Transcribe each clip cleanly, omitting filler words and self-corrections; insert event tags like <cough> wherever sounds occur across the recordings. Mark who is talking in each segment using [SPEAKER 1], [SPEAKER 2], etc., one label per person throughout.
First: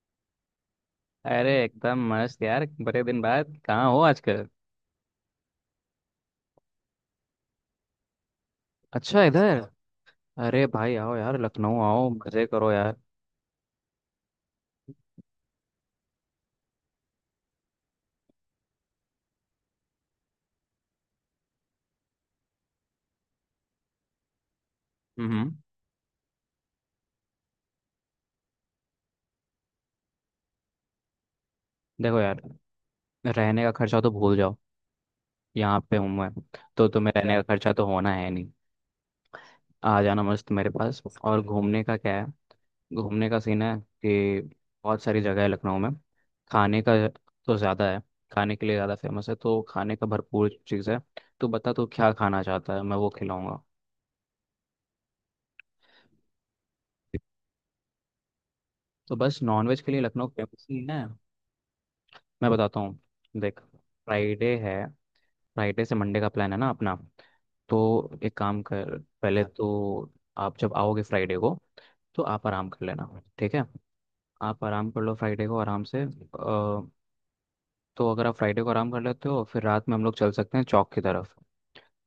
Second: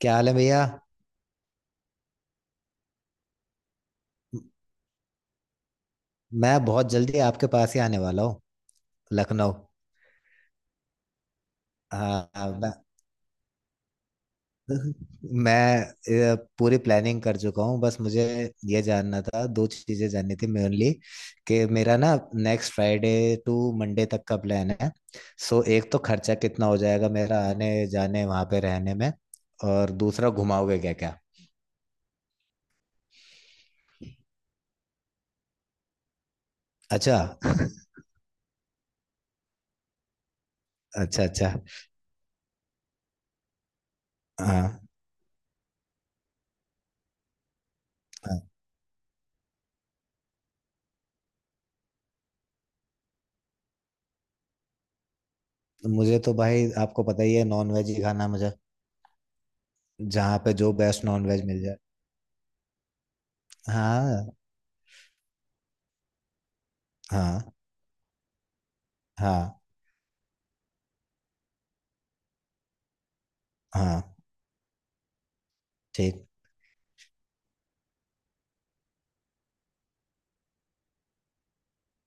[SPEAKER 1] क्या हाल है भैया।
[SPEAKER 2] अरे एकदम मस्त यार, बड़े दिन बाद। कहाँ हो
[SPEAKER 1] म-
[SPEAKER 2] आजकल?
[SPEAKER 1] मैं बहुत जल्दी आपके पास ही आने वाला हूँ।
[SPEAKER 2] अच्छा
[SPEAKER 1] लखनऊ।
[SPEAKER 2] इधर। अरे भाई आओ यार, लखनऊ आओ,
[SPEAKER 1] हाँ
[SPEAKER 2] मजे
[SPEAKER 1] हाँ, मैं
[SPEAKER 2] करो यार।
[SPEAKER 1] <laughs> मैं पूरी प्लानिंग कर चुका हूँ। बस मुझे ये जानना था, दो चीज़ें जाननी थी मेनली, कि मेरा ना नेक्स्ट फ्राइडे टू मंडे तक का प्लान है।
[SPEAKER 2] हम्म।
[SPEAKER 1] सो एक तो खर्चा कितना हो जाएगा मेरा आने जाने वहाँ पे रहने में, और दूसरा घुमाओगे क्या क्या।
[SPEAKER 2] देखो यार, रहने का खर्चा तो भूल जाओ, यहाँ पे हूँ मैं, तो तुम्हें
[SPEAKER 1] अच्छा
[SPEAKER 2] रहने अच्छा का
[SPEAKER 1] <laughs>
[SPEAKER 2] खर्चा तो होना है नहीं। आ जाना मस्त मेरे पास।
[SPEAKER 1] अच्छा
[SPEAKER 2] और
[SPEAKER 1] अच्छा।
[SPEAKER 2] घूमने का क्या है, घूमने का सीन है कि
[SPEAKER 1] हाँ
[SPEAKER 2] बहुत सारी जगह है लखनऊ में। खाने का तो ज़्यादा है,
[SPEAKER 1] हाँ।
[SPEAKER 2] खाने के लिए ज़्यादा फेमस है, तो खाने का भरपूर चीज़ है। तो बता तू क्या खाना चाहता है, मैं वो खिलाऊंगा।
[SPEAKER 1] मुझे तो भाई आपको पता ही है, नॉन वेज ही खाना है मुझे।
[SPEAKER 2] तो बस नॉनवेज के लिए लखनऊ
[SPEAKER 1] जहाँ पे
[SPEAKER 2] फेमस
[SPEAKER 1] जो
[SPEAKER 2] ही है।
[SPEAKER 1] बेस्ट नॉन वेज मिल जाए।
[SPEAKER 2] मैं बताता हूँ, देख,
[SPEAKER 1] हाँ
[SPEAKER 2] फ्राइडे है, फ्राइडे से मंडे का प्लान है ना अपना।
[SPEAKER 1] हाँ
[SPEAKER 2] तो एक काम कर, पहले
[SPEAKER 1] हाँ
[SPEAKER 2] तो आप जब आओगे फ्राइडे को तो आप आराम कर लेना, ठीक है।
[SPEAKER 1] हाँ।
[SPEAKER 2] आप आराम कर लो फ्राइडे को आराम से।
[SPEAKER 1] ठीक।
[SPEAKER 2] तो अगर आप फ्राइडे को आराम कर लेते हो फिर रात में हम लोग चल सकते हैं चौक की तरफ।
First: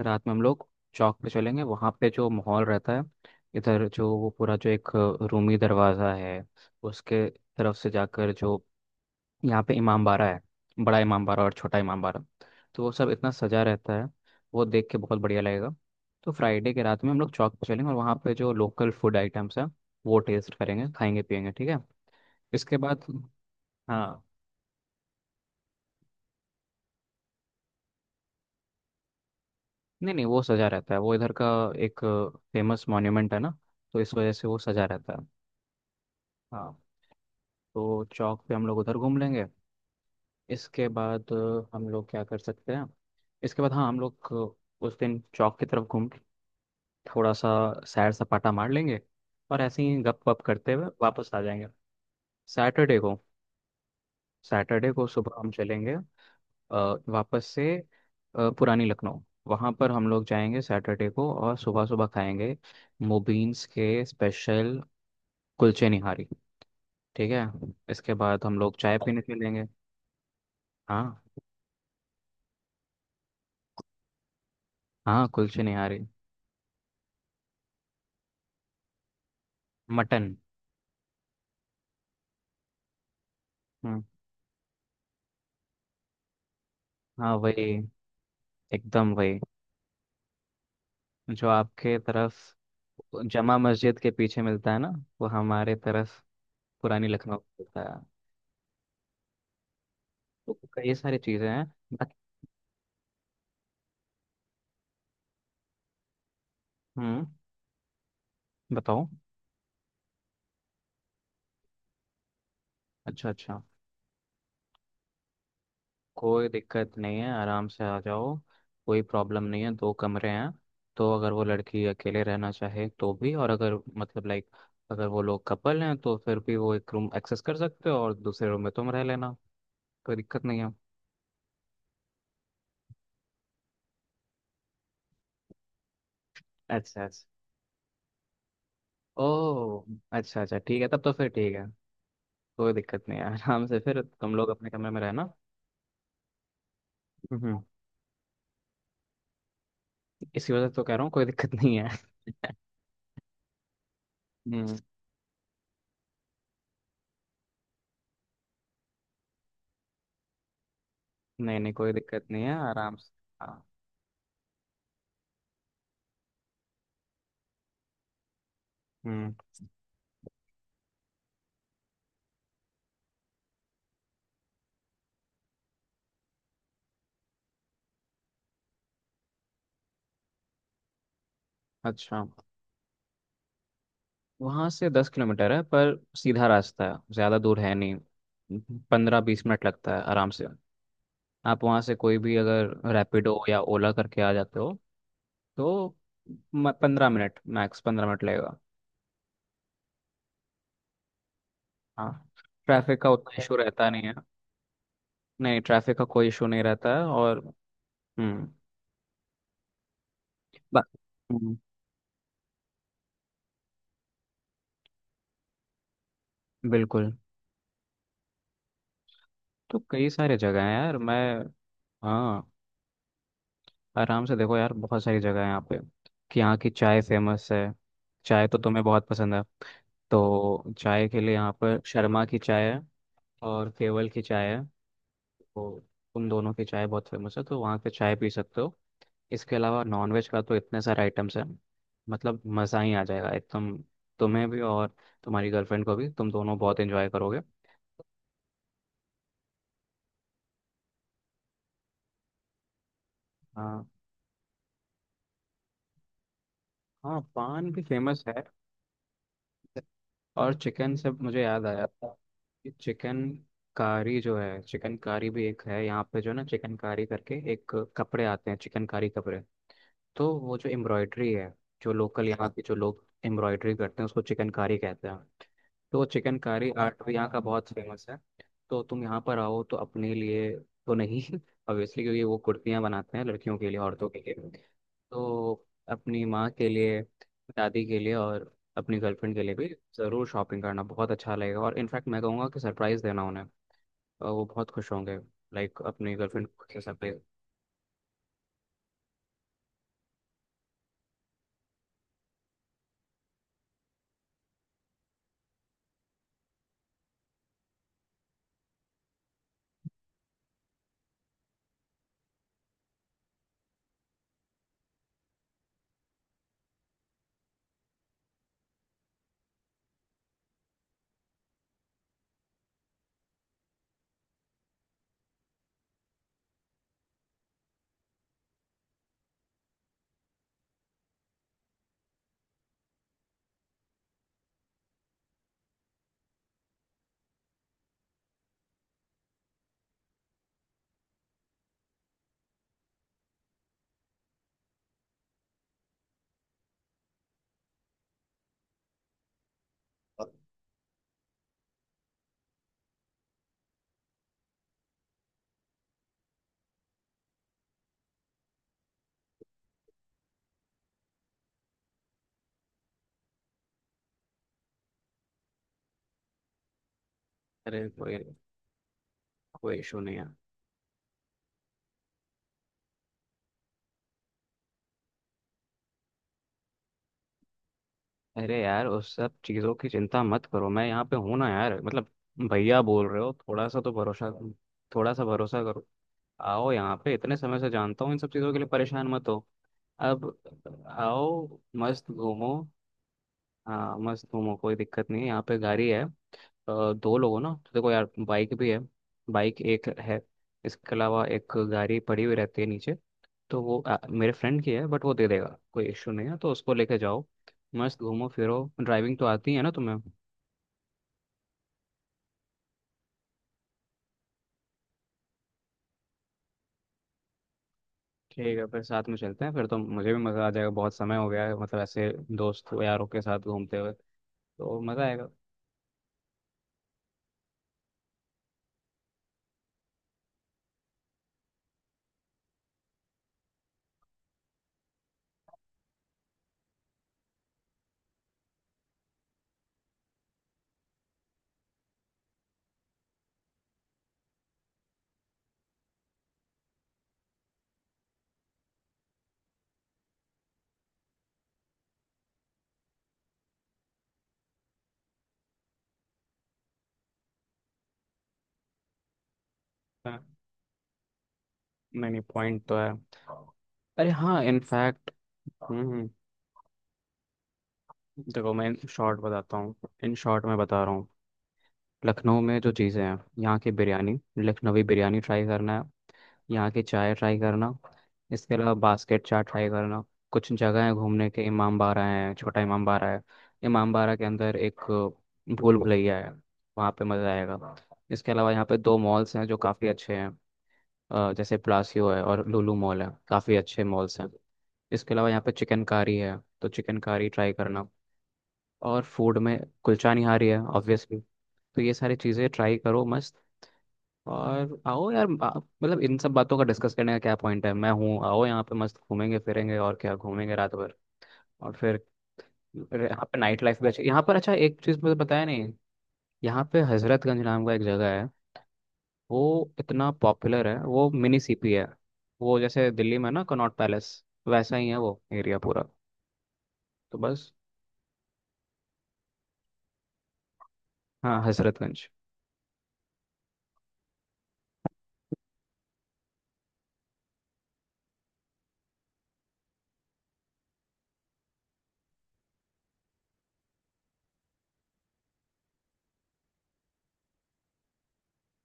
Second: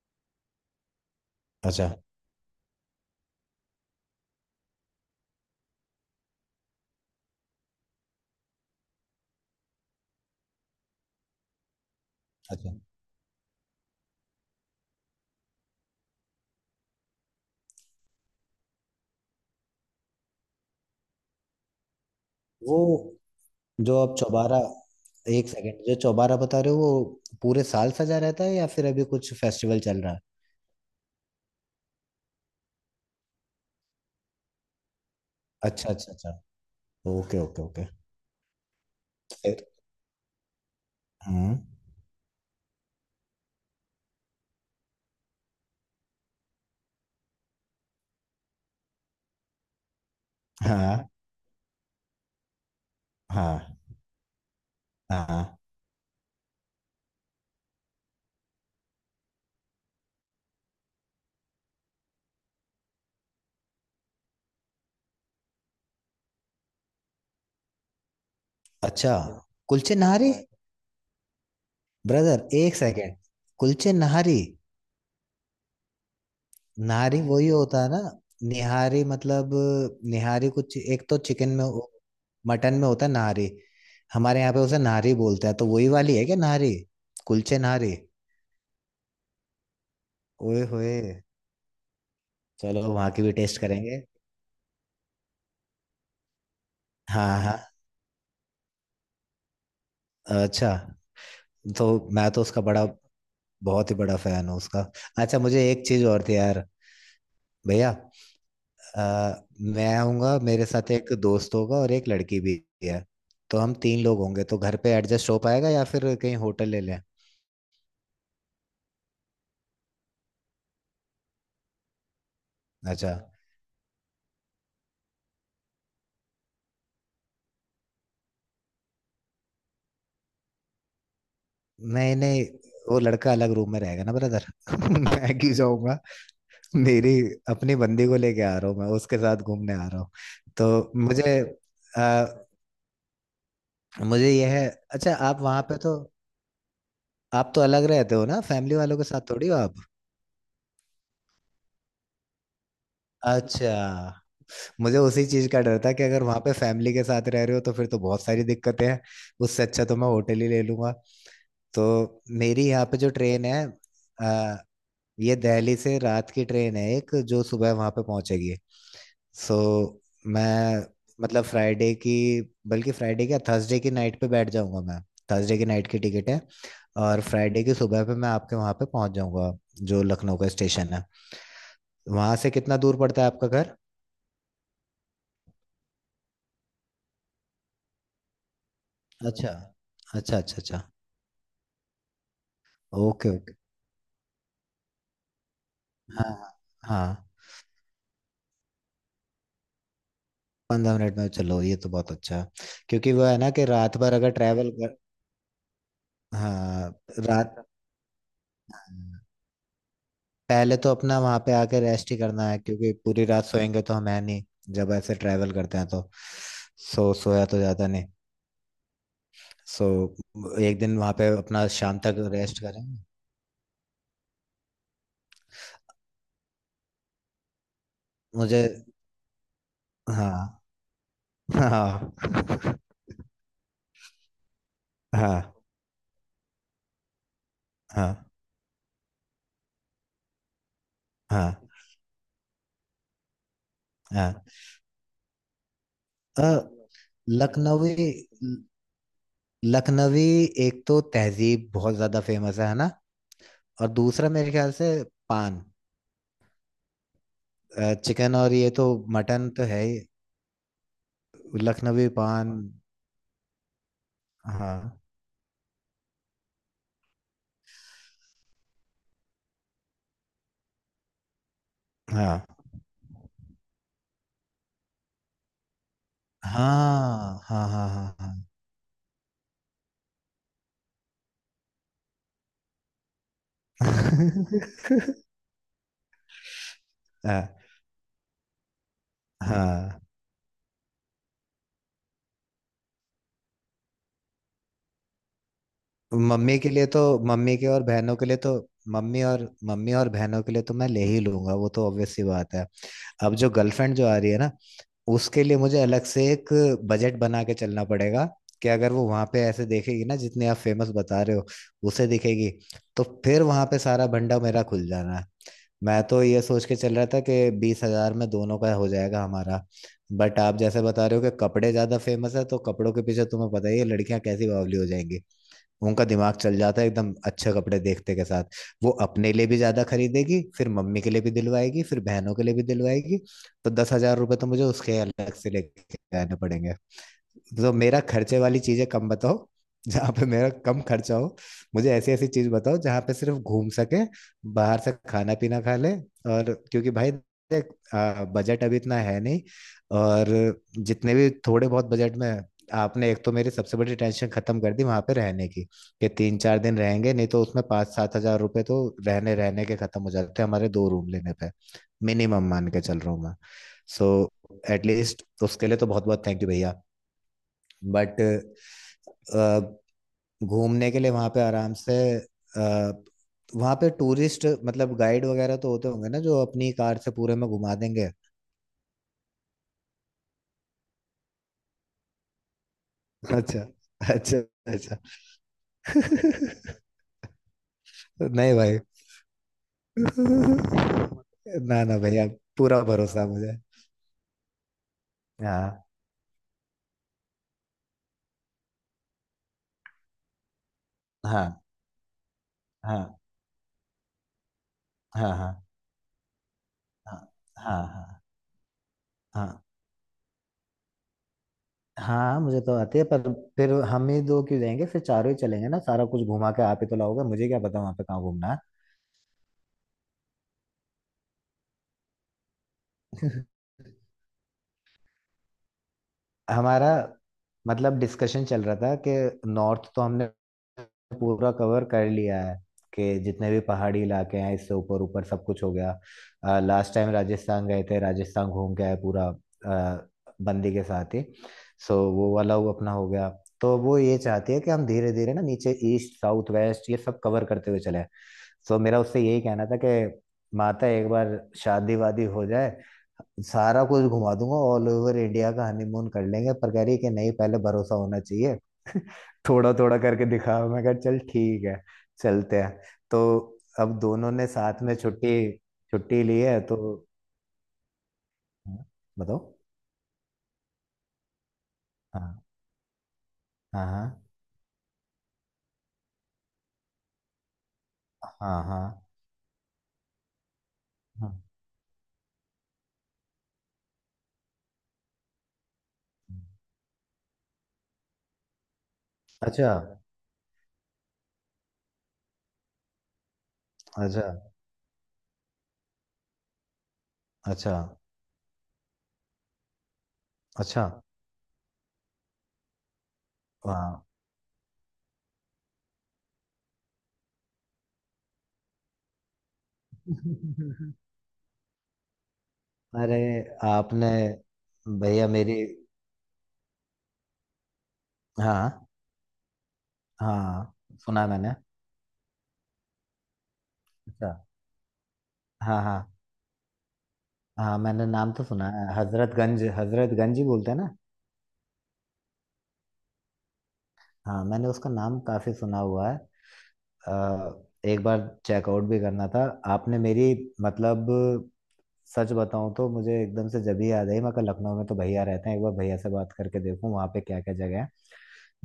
[SPEAKER 2] रात में हम लोग चौक पे चलेंगे,
[SPEAKER 1] अच्छा
[SPEAKER 2] वहाँ पे जो माहौल रहता है। इधर जो वो पूरा जो एक रूमी दरवाज़ा है, उसके तरफ से जाकर जो यहाँ पे इमाम बाड़ा है, बड़ा इमाम बाड़ा और छोटा इमाम बाड़ा,
[SPEAKER 1] अच्छा।
[SPEAKER 2] तो वो सब इतना सजा रहता है। वो देख के बहुत बढ़िया लगेगा। तो फ्राइडे के रात में हम लोग चौक पे चलेंगे और वहाँ पे जो लोकल फूड आइटम्स हैं वो टेस्ट करेंगे, खाएंगे, पिएंगे, ठीक है। इसके
[SPEAKER 1] वो
[SPEAKER 2] बाद,
[SPEAKER 1] जो आप
[SPEAKER 2] हाँ,
[SPEAKER 1] चौबारा, एक सेकंड, जो चौबारा बता रहे हो वो पूरे साल सजा रहता है या फिर अभी कुछ फेस्टिवल चल
[SPEAKER 2] नहीं
[SPEAKER 1] रहा है?
[SPEAKER 2] नहीं, वो सजा रहता है, वो इधर का एक फेमस मॉन्यूमेंट है ना, तो इस वजह से वो सजा रहता है।
[SPEAKER 1] अच्छा अच्छा अच्छा।
[SPEAKER 2] हाँ।
[SPEAKER 1] Okay okay okay.
[SPEAKER 2] तो चौक पे हम लोग उधर घूम लेंगे।
[SPEAKER 1] फिर।
[SPEAKER 2] इसके बाद
[SPEAKER 1] हम्म।
[SPEAKER 2] हम लोग क्या कर सकते हैं। इसके बाद हाँ, हम लोग उस दिन चौक की तरफ घूम, थोड़ा सा सैर सपाटा मार लेंगे और ऐसे ही गप वप करते हुए
[SPEAKER 1] हाँ
[SPEAKER 2] वापस आ जाएंगे। सैटरडे को,
[SPEAKER 1] हाँ
[SPEAKER 2] सैटरडे को
[SPEAKER 1] हाँ
[SPEAKER 2] सुबह हम
[SPEAKER 1] हाँ।
[SPEAKER 2] चलेंगे, अ, वापस से पुरानी लखनऊ वहाँ पर हम लोग जाएंगे सैटरडे को, और सुबह सुबह खाएंगे मोबीन्स के स्पेशल कुलचे निहारी, ठीक है। इसके बाद हम लोग चाय
[SPEAKER 1] अच्छा।
[SPEAKER 2] पीने चलेंगे।
[SPEAKER 1] कुलचे नहारी?
[SPEAKER 2] हाँ
[SPEAKER 1] ब्रदर एक सेकंड, कुलचे नहारी।
[SPEAKER 2] हाँ, कुलचे निहारी,
[SPEAKER 1] नारी वही होता है ना? निहारी मतलब,
[SPEAKER 2] मटन।
[SPEAKER 1] निहारी कुछ एक तो चिकन में, मटन में होता है नारी।
[SPEAKER 2] हम्म।
[SPEAKER 1] हमारे यहाँ पे उसे नारी बोलते हैं तो वही वाली है क्या नारी?
[SPEAKER 2] हाँ
[SPEAKER 1] कुलचे
[SPEAKER 2] वही,
[SPEAKER 1] नारी।
[SPEAKER 2] एकदम वही,
[SPEAKER 1] ओए होए।
[SPEAKER 2] जो आपके तरफ
[SPEAKER 1] चलो वहां की भी
[SPEAKER 2] जमा
[SPEAKER 1] टेस्ट
[SPEAKER 2] मस्जिद
[SPEAKER 1] करेंगे।
[SPEAKER 2] के पीछे मिलता है ना, वो हमारे तरफ पुरानी लखनऊ
[SPEAKER 1] हाँ
[SPEAKER 2] में
[SPEAKER 1] हाँ।
[SPEAKER 2] होता है।
[SPEAKER 1] अच्छा।
[SPEAKER 2] तो ये सारी चीज़ें हैं।
[SPEAKER 1] तो
[SPEAKER 2] बत-
[SPEAKER 1] मैं तो उसका बड़ा बहुत ही बड़ा फैन हूँ उसका। अच्छा मुझे एक चीज और थी यार,
[SPEAKER 2] हम्म,
[SPEAKER 1] भैया। अ,
[SPEAKER 2] बताओ।
[SPEAKER 1] मैं आऊंगा, मेरे साथ एक दोस्त होगा और एक लड़की भी है,
[SPEAKER 2] अच्छा
[SPEAKER 1] तो
[SPEAKER 2] अच्छा,
[SPEAKER 1] हम तीन लोग होंगे, तो घर पे एडजस्ट हो पाएगा या फिर कहीं
[SPEAKER 2] कोई
[SPEAKER 1] होटल ले
[SPEAKER 2] दिक्कत
[SPEAKER 1] लें?
[SPEAKER 2] नहीं है, आराम से आ जाओ। कोई प्रॉब्लम नहीं है, दो कमरे हैं। तो अगर वो लड़की अकेले रहना चाहे
[SPEAKER 1] अच्छा।
[SPEAKER 2] तो भी, और अगर मतलब लाइक, अगर वो लोग कपल हैं तो फिर भी वो एक रूम एक्सेस कर सकते हो और दूसरे रूम में तुम रह लेना। कोई दिक्कत नहीं है।
[SPEAKER 1] नहीं नहीं, वो लड़का अलग रूम में रहेगा ना ब्रदर। <laughs> मैं क्यों जाऊंगा।
[SPEAKER 2] अच्छा
[SPEAKER 1] मेरी
[SPEAKER 2] अच्छा।
[SPEAKER 1] अपनी बंदी को लेके आ रहा हूँ, मैं उसके साथ घूमने
[SPEAKER 2] ओह,
[SPEAKER 1] आ रहा हूँ।
[SPEAKER 2] अच्छा अच्छा, ठीक है,
[SPEAKER 1] तो
[SPEAKER 2] तब तो फिर
[SPEAKER 1] मुझे
[SPEAKER 2] ठीक है।
[SPEAKER 1] आ,
[SPEAKER 2] कोई दिक्कत नहीं है, <laughs> आराम से फिर
[SPEAKER 1] मुझे
[SPEAKER 2] तुम लोग
[SPEAKER 1] यह है,
[SPEAKER 2] अपने कमरे में
[SPEAKER 1] अच्छा
[SPEAKER 2] रहना।
[SPEAKER 1] आप वहां पे तो, आप तो
[SPEAKER 2] हम्म।
[SPEAKER 1] अलग रहते हो ना फैमिली वालों के साथ, थोड़ी हो आप।
[SPEAKER 2] इसी वजह से तो कह रहा हूँ कोई दिक्कत नहीं है।
[SPEAKER 1] अच्छा।
[SPEAKER 2] हम्म।
[SPEAKER 1] मुझे उसी चीज का डर था कि अगर वहां पे फैमिली के साथ रह रहे हो तो फिर तो बहुत सारी दिक्कतें हैं। उससे अच्छा तो मैं होटल ही ले लूंगा।
[SPEAKER 2] नहीं नहीं,
[SPEAKER 1] तो
[SPEAKER 2] कोई दिक्कत नहीं है,
[SPEAKER 1] मेरी यहाँ
[SPEAKER 2] आराम
[SPEAKER 1] पे जो
[SPEAKER 2] से।
[SPEAKER 1] ट्रेन है,
[SPEAKER 2] हाँ।
[SPEAKER 1] ये दिल्ली से रात की ट्रेन है एक, जो सुबह वहां पे पहुंचेगी।
[SPEAKER 2] हम्म।
[SPEAKER 1] सो मैं मतलब फ्राइडे की, बल्कि फ्राइडे क्या, थर्सडे की नाइट पे बैठ जाऊंगा मैं। थर्सडे की नाइट की टिकट है, और फ्राइडे की सुबह पे मैं आपके वहां पे पहुंच जाऊंगा। जो लखनऊ का स्टेशन है,
[SPEAKER 2] अच्छा,
[SPEAKER 1] वहां से कितना दूर पड़ता है आपका घर?
[SPEAKER 2] वहाँ से 10 किलोमीटर है, पर सीधा रास्ता है, ज़्यादा दूर है नहीं। पंद्रह बीस
[SPEAKER 1] अच्छा
[SPEAKER 2] मिनट लगता है आराम
[SPEAKER 1] अच्छा
[SPEAKER 2] से।
[SPEAKER 1] अच्छा। अच्छा।
[SPEAKER 2] आप वहाँ से कोई भी अगर
[SPEAKER 1] ओके
[SPEAKER 2] रैपिडो
[SPEAKER 1] ओके।
[SPEAKER 2] या ओला करके आ जाते हो तो
[SPEAKER 1] हाँ हाँ हाँ।
[SPEAKER 2] 15 मिनट, मैक्स 15 मिनट लगेगा।
[SPEAKER 1] 15 मिनट में, चलो ये तो
[SPEAKER 2] हाँ,
[SPEAKER 1] बहुत अच्छा है।
[SPEAKER 2] ट्रैफिक का
[SPEAKER 1] क्योंकि वो है
[SPEAKER 2] उतना
[SPEAKER 1] ना
[SPEAKER 2] इशू
[SPEAKER 1] कि
[SPEAKER 2] रहता
[SPEAKER 1] रात
[SPEAKER 2] नहीं है।
[SPEAKER 1] भर अगर ट्रैवल कर,
[SPEAKER 2] नहीं, ट्रैफिक का कोई इशू नहीं
[SPEAKER 1] हाँ,
[SPEAKER 2] रहता है और
[SPEAKER 1] रात,
[SPEAKER 2] हम्म,
[SPEAKER 1] पहले
[SPEAKER 2] बा-
[SPEAKER 1] तो अपना वहां पे
[SPEAKER 2] हम्म,
[SPEAKER 1] आके रेस्ट ही करना है क्योंकि पूरी रात सोएंगे तो हम है नहीं। जब ऐसे ट्रैवल करते हैं तो
[SPEAKER 2] बिल्कुल।
[SPEAKER 1] सो सोया तो जाता नहीं।
[SPEAKER 2] तो
[SPEAKER 1] सो
[SPEAKER 2] कई सारे जगह हैं
[SPEAKER 1] एक
[SPEAKER 2] यार।
[SPEAKER 1] दिन वहां
[SPEAKER 2] मैं,
[SPEAKER 1] पे अपना शाम तक
[SPEAKER 2] हाँ,
[SPEAKER 1] रेस्ट करें।
[SPEAKER 2] आराम से। देखो यार, बहुत सारी जगह है यहाँ पे। कि यहाँ की चाय फेमस है, चाय तो
[SPEAKER 1] मुझे
[SPEAKER 2] तुम्हें बहुत पसंद है।
[SPEAKER 1] हाँ।
[SPEAKER 2] तो चाय के लिए यहाँ पर शर्मा की चाय
[SPEAKER 1] हाँ
[SPEAKER 2] है और केवल की चाय है।
[SPEAKER 1] हाँ
[SPEAKER 2] तो उन दोनों की चाय बहुत फेमस है, तो वहाँ पे
[SPEAKER 1] हाँ
[SPEAKER 2] चाय पी सकते हो। इसके अलावा नॉनवेज का तो इतने सारे आइटम्स हैं,
[SPEAKER 1] हाँ
[SPEAKER 2] मतलब मज़ा ही आ जाएगा एकदम,
[SPEAKER 1] हाँ।
[SPEAKER 2] तुम्हें भी और तुम्हारी गर्लफ्रेंड को भी, तुम
[SPEAKER 1] अ,
[SPEAKER 2] दोनों बहुत एंजॉय करोगे।
[SPEAKER 1] लखनवी, लखनवी एक तो तहजीब बहुत ज्यादा फेमस है ना?
[SPEAKER 2] हाँ,
[SPEAKER 1] और दूसरा मेरे ख्याल से पान,
[SPEAKER 2] हाँ, पान भी फेमस है।
[SPEAKER 1] चिकन, और ये तो मटन तो है ही।
[SPEAKER 2] और चिकन से मुझे याद आया
[SPEAKER 1] लखनवी पान।
[SPEAKER 2] कि चिकन कारी जो है, चिकन
[SPEAKER 1] हाँ
[SPEAKER 2] कारी भी एक है यहाँ पे। जो ना चिकन कारी करके एक कपड़े आते हैं, चिकन कारी कपड़े, तो वो जो एम्ब्रॉयडरी है, जो लोकल
[SPEAKER 1] हाँ
[SPEAKER 2] यहाँ के जो लोग एम्ब्रॉयडरी करते हैं उसको चिकन कारी कहते हैं। तो चिकन कारी आर्ट भी यहाँ का
[SPEAKER 1] हाँ हाँ
[SPEAKER 2] बहुत
[SPEAKER 1] हाँ
[SPEAKER 2] फेमस है।
[SPEAKER 1] हाँ
[SPEAKER 2] तो तुम यहाँ पर आओ तो अपने लिए तो नहीं, <laughs> ऑब्वियसली क्योंकि वो कुर्तियाँ बनाते हैं लड़कियों के लिए, औरतों के लिए।
[SPEAKER 1] हाँ <laughs>
[SPEAKER 2] तो अपनी माँ के लिए,
[SPEAKER 1] हाँ
[SPEAKER 2] दादी के लिए, और अपनी गर्लफ्रेंड के लिए भी
[SPEAKER 1] हाँ।
[SPEAKER 2] ज़रूर शॉपिंग करना, बहुत अच्छा लगेगा। और इनफैक्ट मैं कहूँगा कि सरप्राइज़ देना उन्हें, और वो बहुत खुश होंगे, लाइक अपनी गर्लफ्रेंड
[SPEAKER 1] मम्मी के
[SPEAKER 2] से
[SPEAKER 1] लिए तो,
[SPEAKER 2] सरप्राइज।
[SPEAKER 1] मम्मी के और बहनों के लिए तो, मम्मी और बहनों के लिए तो मैं ले ही लूंगा, वो तो ऑब्वियस सी बात है। अब जो गर्लफ्रेंड जो आ रही है ना, उसके लिए मुझे अलग से एक बजट बना के चलना पड़ेगा। कि अगर वो वहां पे ऐसे देखेगी ना जितने आप फेमस बता रहे हो उसे दिखेगी, तो फिर वहां पे सारा भंडा मेरा खुल जाना है। मैं तो ये सोच के चल रहा था कि 20 हजार में दोनों का हो जाएगा हमारा, बट आप जैसे बता रहे हो कि कपड़े ज्यादा फेमस है, तो कपड़ों के पीछे तुम्हें पता ही है लड़कियां कैसी बावली हो जाएंगी। उनका दिमाग चल जाता है एकदम, अच्छे कपड़े देखते के साथ वो अपने लिए भी ज्यादा खरीदेगी, फिर मम्मी के लिए भी दिलवाएगी, फिर बहनों के लिए भी दिलवाएगी। तो 10 हजार रुपये तो मुझे उसके अलग से लेके आने पड़ेंगे। तो मेरा खर्चे वाली चीजें कम बताओ, जहाँ पे मेरा कम खर्चा हो। मुझे ऐसी ऐसी चीज बताओ जहाँ पे सिर्फ घूम सके, बाहर से खाना पीना खा ले। और क्योंकि भाई, देख, बजट अभी इतना है नहीं, और जितने भी थोड़े बहुत बजट में, आपने एक तो मेरी सबसे बड़ी टेंशन खत्म कर दी वहां पे रहने की, कि 3-4 दिन रहेंगे, नहीं तो उसमें 5-7 हजार रुपए तो रहने रहने के खत्म हो जाते हैं हमारे दो रूम लेने पे, मिनिमम मान के चल रहा हूँ मैं। सो एटलीस्ट उसके लिए तो बहुत बहुत थैंक यू भैया।
[SPEAKER 2] अरे कोई,
[SPEAKER 1] बट
[SPEAKER 2] कोई इशू नहीं है।
[SPEAKER 1] घूमने के लिए वहाँ पे आराम से, आ, वहाँ पे टूरिस्ट मतलब गाइड वगैरह तो होते होंगे ना जो अपनी कार से पूरे में घुमा देंगे?
[SPEAKER 2] अरे यार, उस सब चीज़ों की चिंता मत करो, मैं यहाँ पे हूँ ना यार, मतलब भैया बोल रहे हो,
[SPEAKER 1] अच्छा
[SPEAKER 2] थोड़ा सा तो भरोसा,
[SPEAKER 1] अच्छा अच्छा।
[SPEAKER 2] थोड़ा सा भरोसा करो। आओ
[SPEAKER 1] <laughs>
[SPEAKER 2] यहाँ पे, इतने समय से जानता हूँ, इन सब चीज़ों
[SPEAKER 1] नहीं
[SPEAKER 2] के लिए
[SPEAKER 1] भाई,
[SPEAKER 2] परेशान मत हो। अब आओ,
[SPEAKER 1] <laughs> ना ना
[SPEAKER 2] मस्त
[SPEAKER 1] भैया,
[SPEAKER 2] घूमो।
[SPEAKER 1] पूरा भरोसा है मुझे।
[SPEAKER 2] हाँ मस्त घूमो, कोई दिक्कत नहीं है, यहाँ पे
[SPEAKER 1] हाँ
[SPEAKER 2] गाड़ी है। दो लोग हो ना, तो देखो यार बाइक भी है, बाइक एक है, इसके अलावा
[SPEAKER 1] हाँ
[SPEAKER 2] एक गाड़ी पड़ी हुई रहती है नीचे।
[SPEAKER 1] हाँ
[SPEAKER 2] तो वो मेरे फ्रेंड की है बट वो दे
[SPEAKER 1] हाँ हाँ
[SPEAKER 2] देगा, कोई इश्यू नहीं है, तो उसको लेके
[SPEAKER 1] हाँ
[SPEAKER 2] जाओ। मस्त
[SPEAKER 1] हाँ
[SPEAKER 2] घूमो फिरो। ड्राइविंग तो
[SPEAKER 1] हाँ
[SPEAKER 2] आती है
[SPEAKER 1] हाँ।
[SPEAKER 2] ना तुम्हें?
[SPEAKER 1] हाँ मुझे तो आती है पर फिर हम ही दो क्यों जाएंगे, फिर चारों ही चलेंगे ना, सारा कुछ घुमा के आप ही तो लाओगे, मुझे क्या पता वहाँ पे कहाँ घूमना
[SPEAKER 2] ठीक
[SPEAKER 1] है।
[SPEAKER 2] है फिर साथ में चलते हैं, फिर तो मुझे भी मज़ा आ जाएगा, बहुत समय हो गया है मतलब ऐसे दोस्त यारों के साथ घूमते हुए।
[SPEAKER 1] <laughs>
[SPEAKER 2] तो मज़ा आएगा।
[SPEAKER 1] हमारा मतलब डिस्कशन चल रहा था कि नॉर्थ तो हमने पूरा कवर कर लिया है, कि जितने भी पहाड़ी इलाके हैं इससे ऊपर ऊपर सब कुछ हो गया। लास्ट टाइम राजस्थान गए थे, राजस्थान घूम के आए पूरा, बंदी के साथ ही। सो वो वाला वो अपना हो गया, तो वो ये चाहती है कि हम धीरे धीरे ना नीचे ईस्ट साउथ वेस्ट ये सब कवर करते हुए चले। सो मेरा उससे यही कहना था कि माता एक बार शादी वादी हो जाए, सारा कुछ घुमा दूंगा, ऑल ओवर इंडिया का हनीमून कर लेंगे, पर कह रही है कि नहीं पहले भरोसा होना चाहिए। <laughs> थोड़ा थोड़ा
[SPEAKER 2] हाँ,
[SPEAKER 1] करके दिखाओ, मैं कहा चल ठीक है,
[SPEAKER 2] नहीं नहीं,
[SPEAKER 1] चलते
[SPEAKER 2] पॉइंट
[SPEAKER 1] हैं।
[SPEAKER 2] तो है।
[SPEAKER 1] तो अब
[SPEAKER 2] अरे
[SPEAKER 1] दोनों
[SPEAKER 2] हाँ
[SPEAKER 1] ने साथ में
[SPEAKER 2] इनफैक्ट,
[SPEAKER 1] छुट्टी छुट्टी ली है तो
[SPEAKER 2] देखो मैं
[SPEAKER 1] हाँ,
[SPEAKER 2] शॉर्ट
[SPEAKER 1] बताओ।
[SPEAKER 2] बताता हूँ, इन शॉर्ट मैं बता रहा हूँ, लखनऊ
[SPEAKER 1] हाँ
[SPEAKER 2] में जो चीज़ें हैं, यहाँ की
[SPEAKER 1] हाँ हाँ
[SPEAKER 2] बिरयानी, लखनवी बिरयानी ट्राई करना है, यहाँ की चाय ट्राई करना, इसके
[SPEAKER 1] हाँ
[SPEAKER 2] अलावा
[SPEAKER 1] हाँ
[SPEAKER 2] बास्केट चाट ट्राई करना। कुछ जगह है घूमने
[SPEAKER 1] हाँ।
[SPEAKER 2] के, इमाम बाड़ा है, छोटा इमाम बाड़ा है, इमाम बाड़ा के अंदर एक भूल भुलैया है, वहाँ पे मज़ा आएगा। इसके अलावा यहाँ पे दो मॉल्स हैं जो
[SPEAKER 1] अच्छा
[SPEAKER 2] काफ़ी अच्छे हैं, जैसे प्लासियो है और लुलु मॉल है, काफ़ी अच्छे मॉल्स
[SPEAKER 1] अच्छा
[SPEAKER 2] हैं। इसके अलावा यहाँ पे चिकनकारी है, तो चिकनकारी ट्राई
[SPEAKER 1] अच्छा
[SPEAKER 2] करना। और फूड में कुलचा निहारी है
[SPEAKER 1] अच्छा।
[SPEAKER 2] ऑब्वियसली। तो ये सारी चीज़ें ट्राई करो मस्त।
[SPEAKER 1] हाँ
[SPEAKER 2] और आओ यार, मतलब इन सब बातों का डिस्कस करने का क्या पॉइंट है, मैं हूँ, आओ यहाँ पे मस्त घूमेंगे फिरेंगे, और क्या घूमेंगे रात भर।
[SPEAKER 1] <laughs>
[SPEAKER 2] और फिर, अरे,
[SPEAKER 1] अरे
[SPEAKER 2] यहाँ पे नाइट लाइफ भी अच्छी,
[SPEAKER 1] आपने,
[SPEAKER 2] यहाँ पर अच्छा एक चीज़ मुझे
[SPEAKER 1] भैया
[SPEAKER 2] बताया
[SPEAKER 1] मेरी,
[SPEAKER 2] नहीं। यहाँ पे हजरतगंज नाम का एक जगह है,
[SPEAKER 1] हाँ
[SPEAKER 2] वो इतना पॉपुलर
[SPEAKER 1] हाँ,
[SPEAKER 2] है, वो
[SPEAKER 1] सुना
[SPEAKER 2] मिनी
[SPEAKER 1] मैंने।
[SPEAKER 2] सीपी है। वो जैसे दिल्ली में ना कनॉट पैलेस
[SPEAKER 1] अच्छा।
[SPEAKER 2] वैसा ही है, वो एरिया
[SPEAKER 1] हाँ
[SPEAKER 2] पूरा।
[SPEAKER 1] हाँ
[SPEAKER 2] तो बस।
[SPEAKER 1] हाँ, मैंने नाम तो सुना है, हजरतगंज, हजरतगंज ही बोलते हैं ना?
[SPEAKER 2] हाँ हजरतगंज।
[SPEAKER 1] हाँ मैंने उसका नाम काफी सुना हुआ है। अ, एक बार चेकआउट भी करना था। आपने मेरी, मतलब सच बताऊं तो मुझे एकदम से जब ही याद आई मैं, कल लखनऊ में तो भैया रहते हैं, एक बार भैया से बात करके देखूं वहाँ पे क्या क्या जगह है।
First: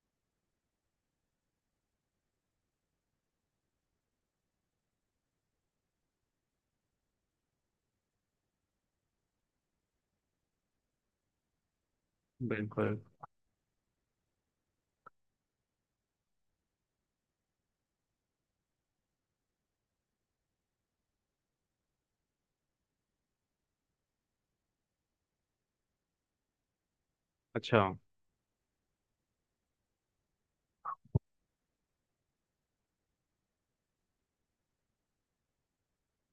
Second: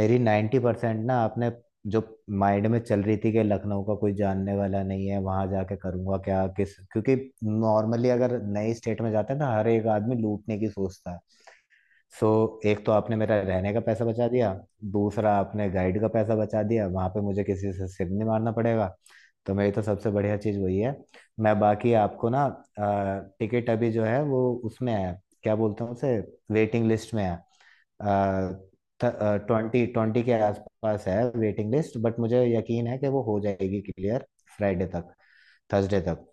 [SPEAKER 1] मेरी 90% ना आपने, जो माइंड में चल रही थी कि लखनऊ का कोई जानने वाला नहीं है, वहां जाके करूंगा क्या, किस क्योंकि नॉर्मली अगर नई स्टेट में जाते हैं तो हर एक आदमी लूटने की सोचता है। सो एक तो
[SPEAKER 2] बिल्कुल।
[SPEAKER 1] आपने मेरा रहने का पैसा बचा दिया, दूसरा आपने गाइड का पैसा बचा दिया, वहां पे मुझे किसी से सिर नहीं मारना पड़ेगा। तो मेरी तो सबसे बढ़िया चीज़ वही है। मैं बाकी आपको ना, टिकट अभी जो है वो उसमें है, क्या बोलते हैं उसे, वेटिंग लिस्ट में है।
[SPEAKER 2] अच्छा
[SPEAKER 1] 20-20 के आसपास है वेटिंग लिस्ट, बट मुझे यकीन है कि वो हो जाएगी क्लियर, फ्राइडे तक, थर्सडे तक।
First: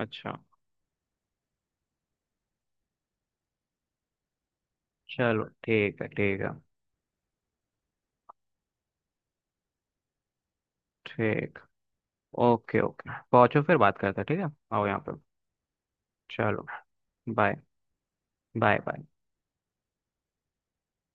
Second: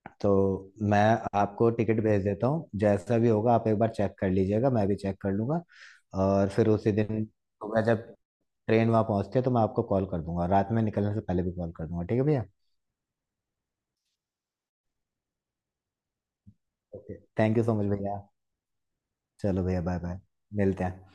[SPEAKER 2] अच्छा।
[SPEAKER 1] तो मैं आपको टिकट भेज देता हूँ, जैसा भी होगा आप एक बार चेक कर लीजिएगा, मैं भी चेक कर
[SPEAKER 2] चलो
[SPEAKER 1] लूँगा।
[SPEAKER 2] ठीक है ठीक है।
[SPEAKER 1] और फिर उसी दिन सुबह जब ट्रेन वहाँ पहुँचती है तो मैं आपको कॉल कर दूंगा, रात में निकलने से पहले भी
[SPEAKER 2] ठीक,
[SPEAKER 1] कॉल कर दूंगा, ठीक है भैया?
[SPEAKER 2] ओके ओके, पहुंचो फिर बात करते हैं, ठीक है। आओ यहाँ पे, चलो।
[SPEAKER 1] Okay
[SPEAKER 2] bye,
[SPEAKER 1] thank you so much भैया।
[SPEAKER 2] Bye bye.
[SPEAKER 1] चलो भैया बाय बाय। मिलते हैं।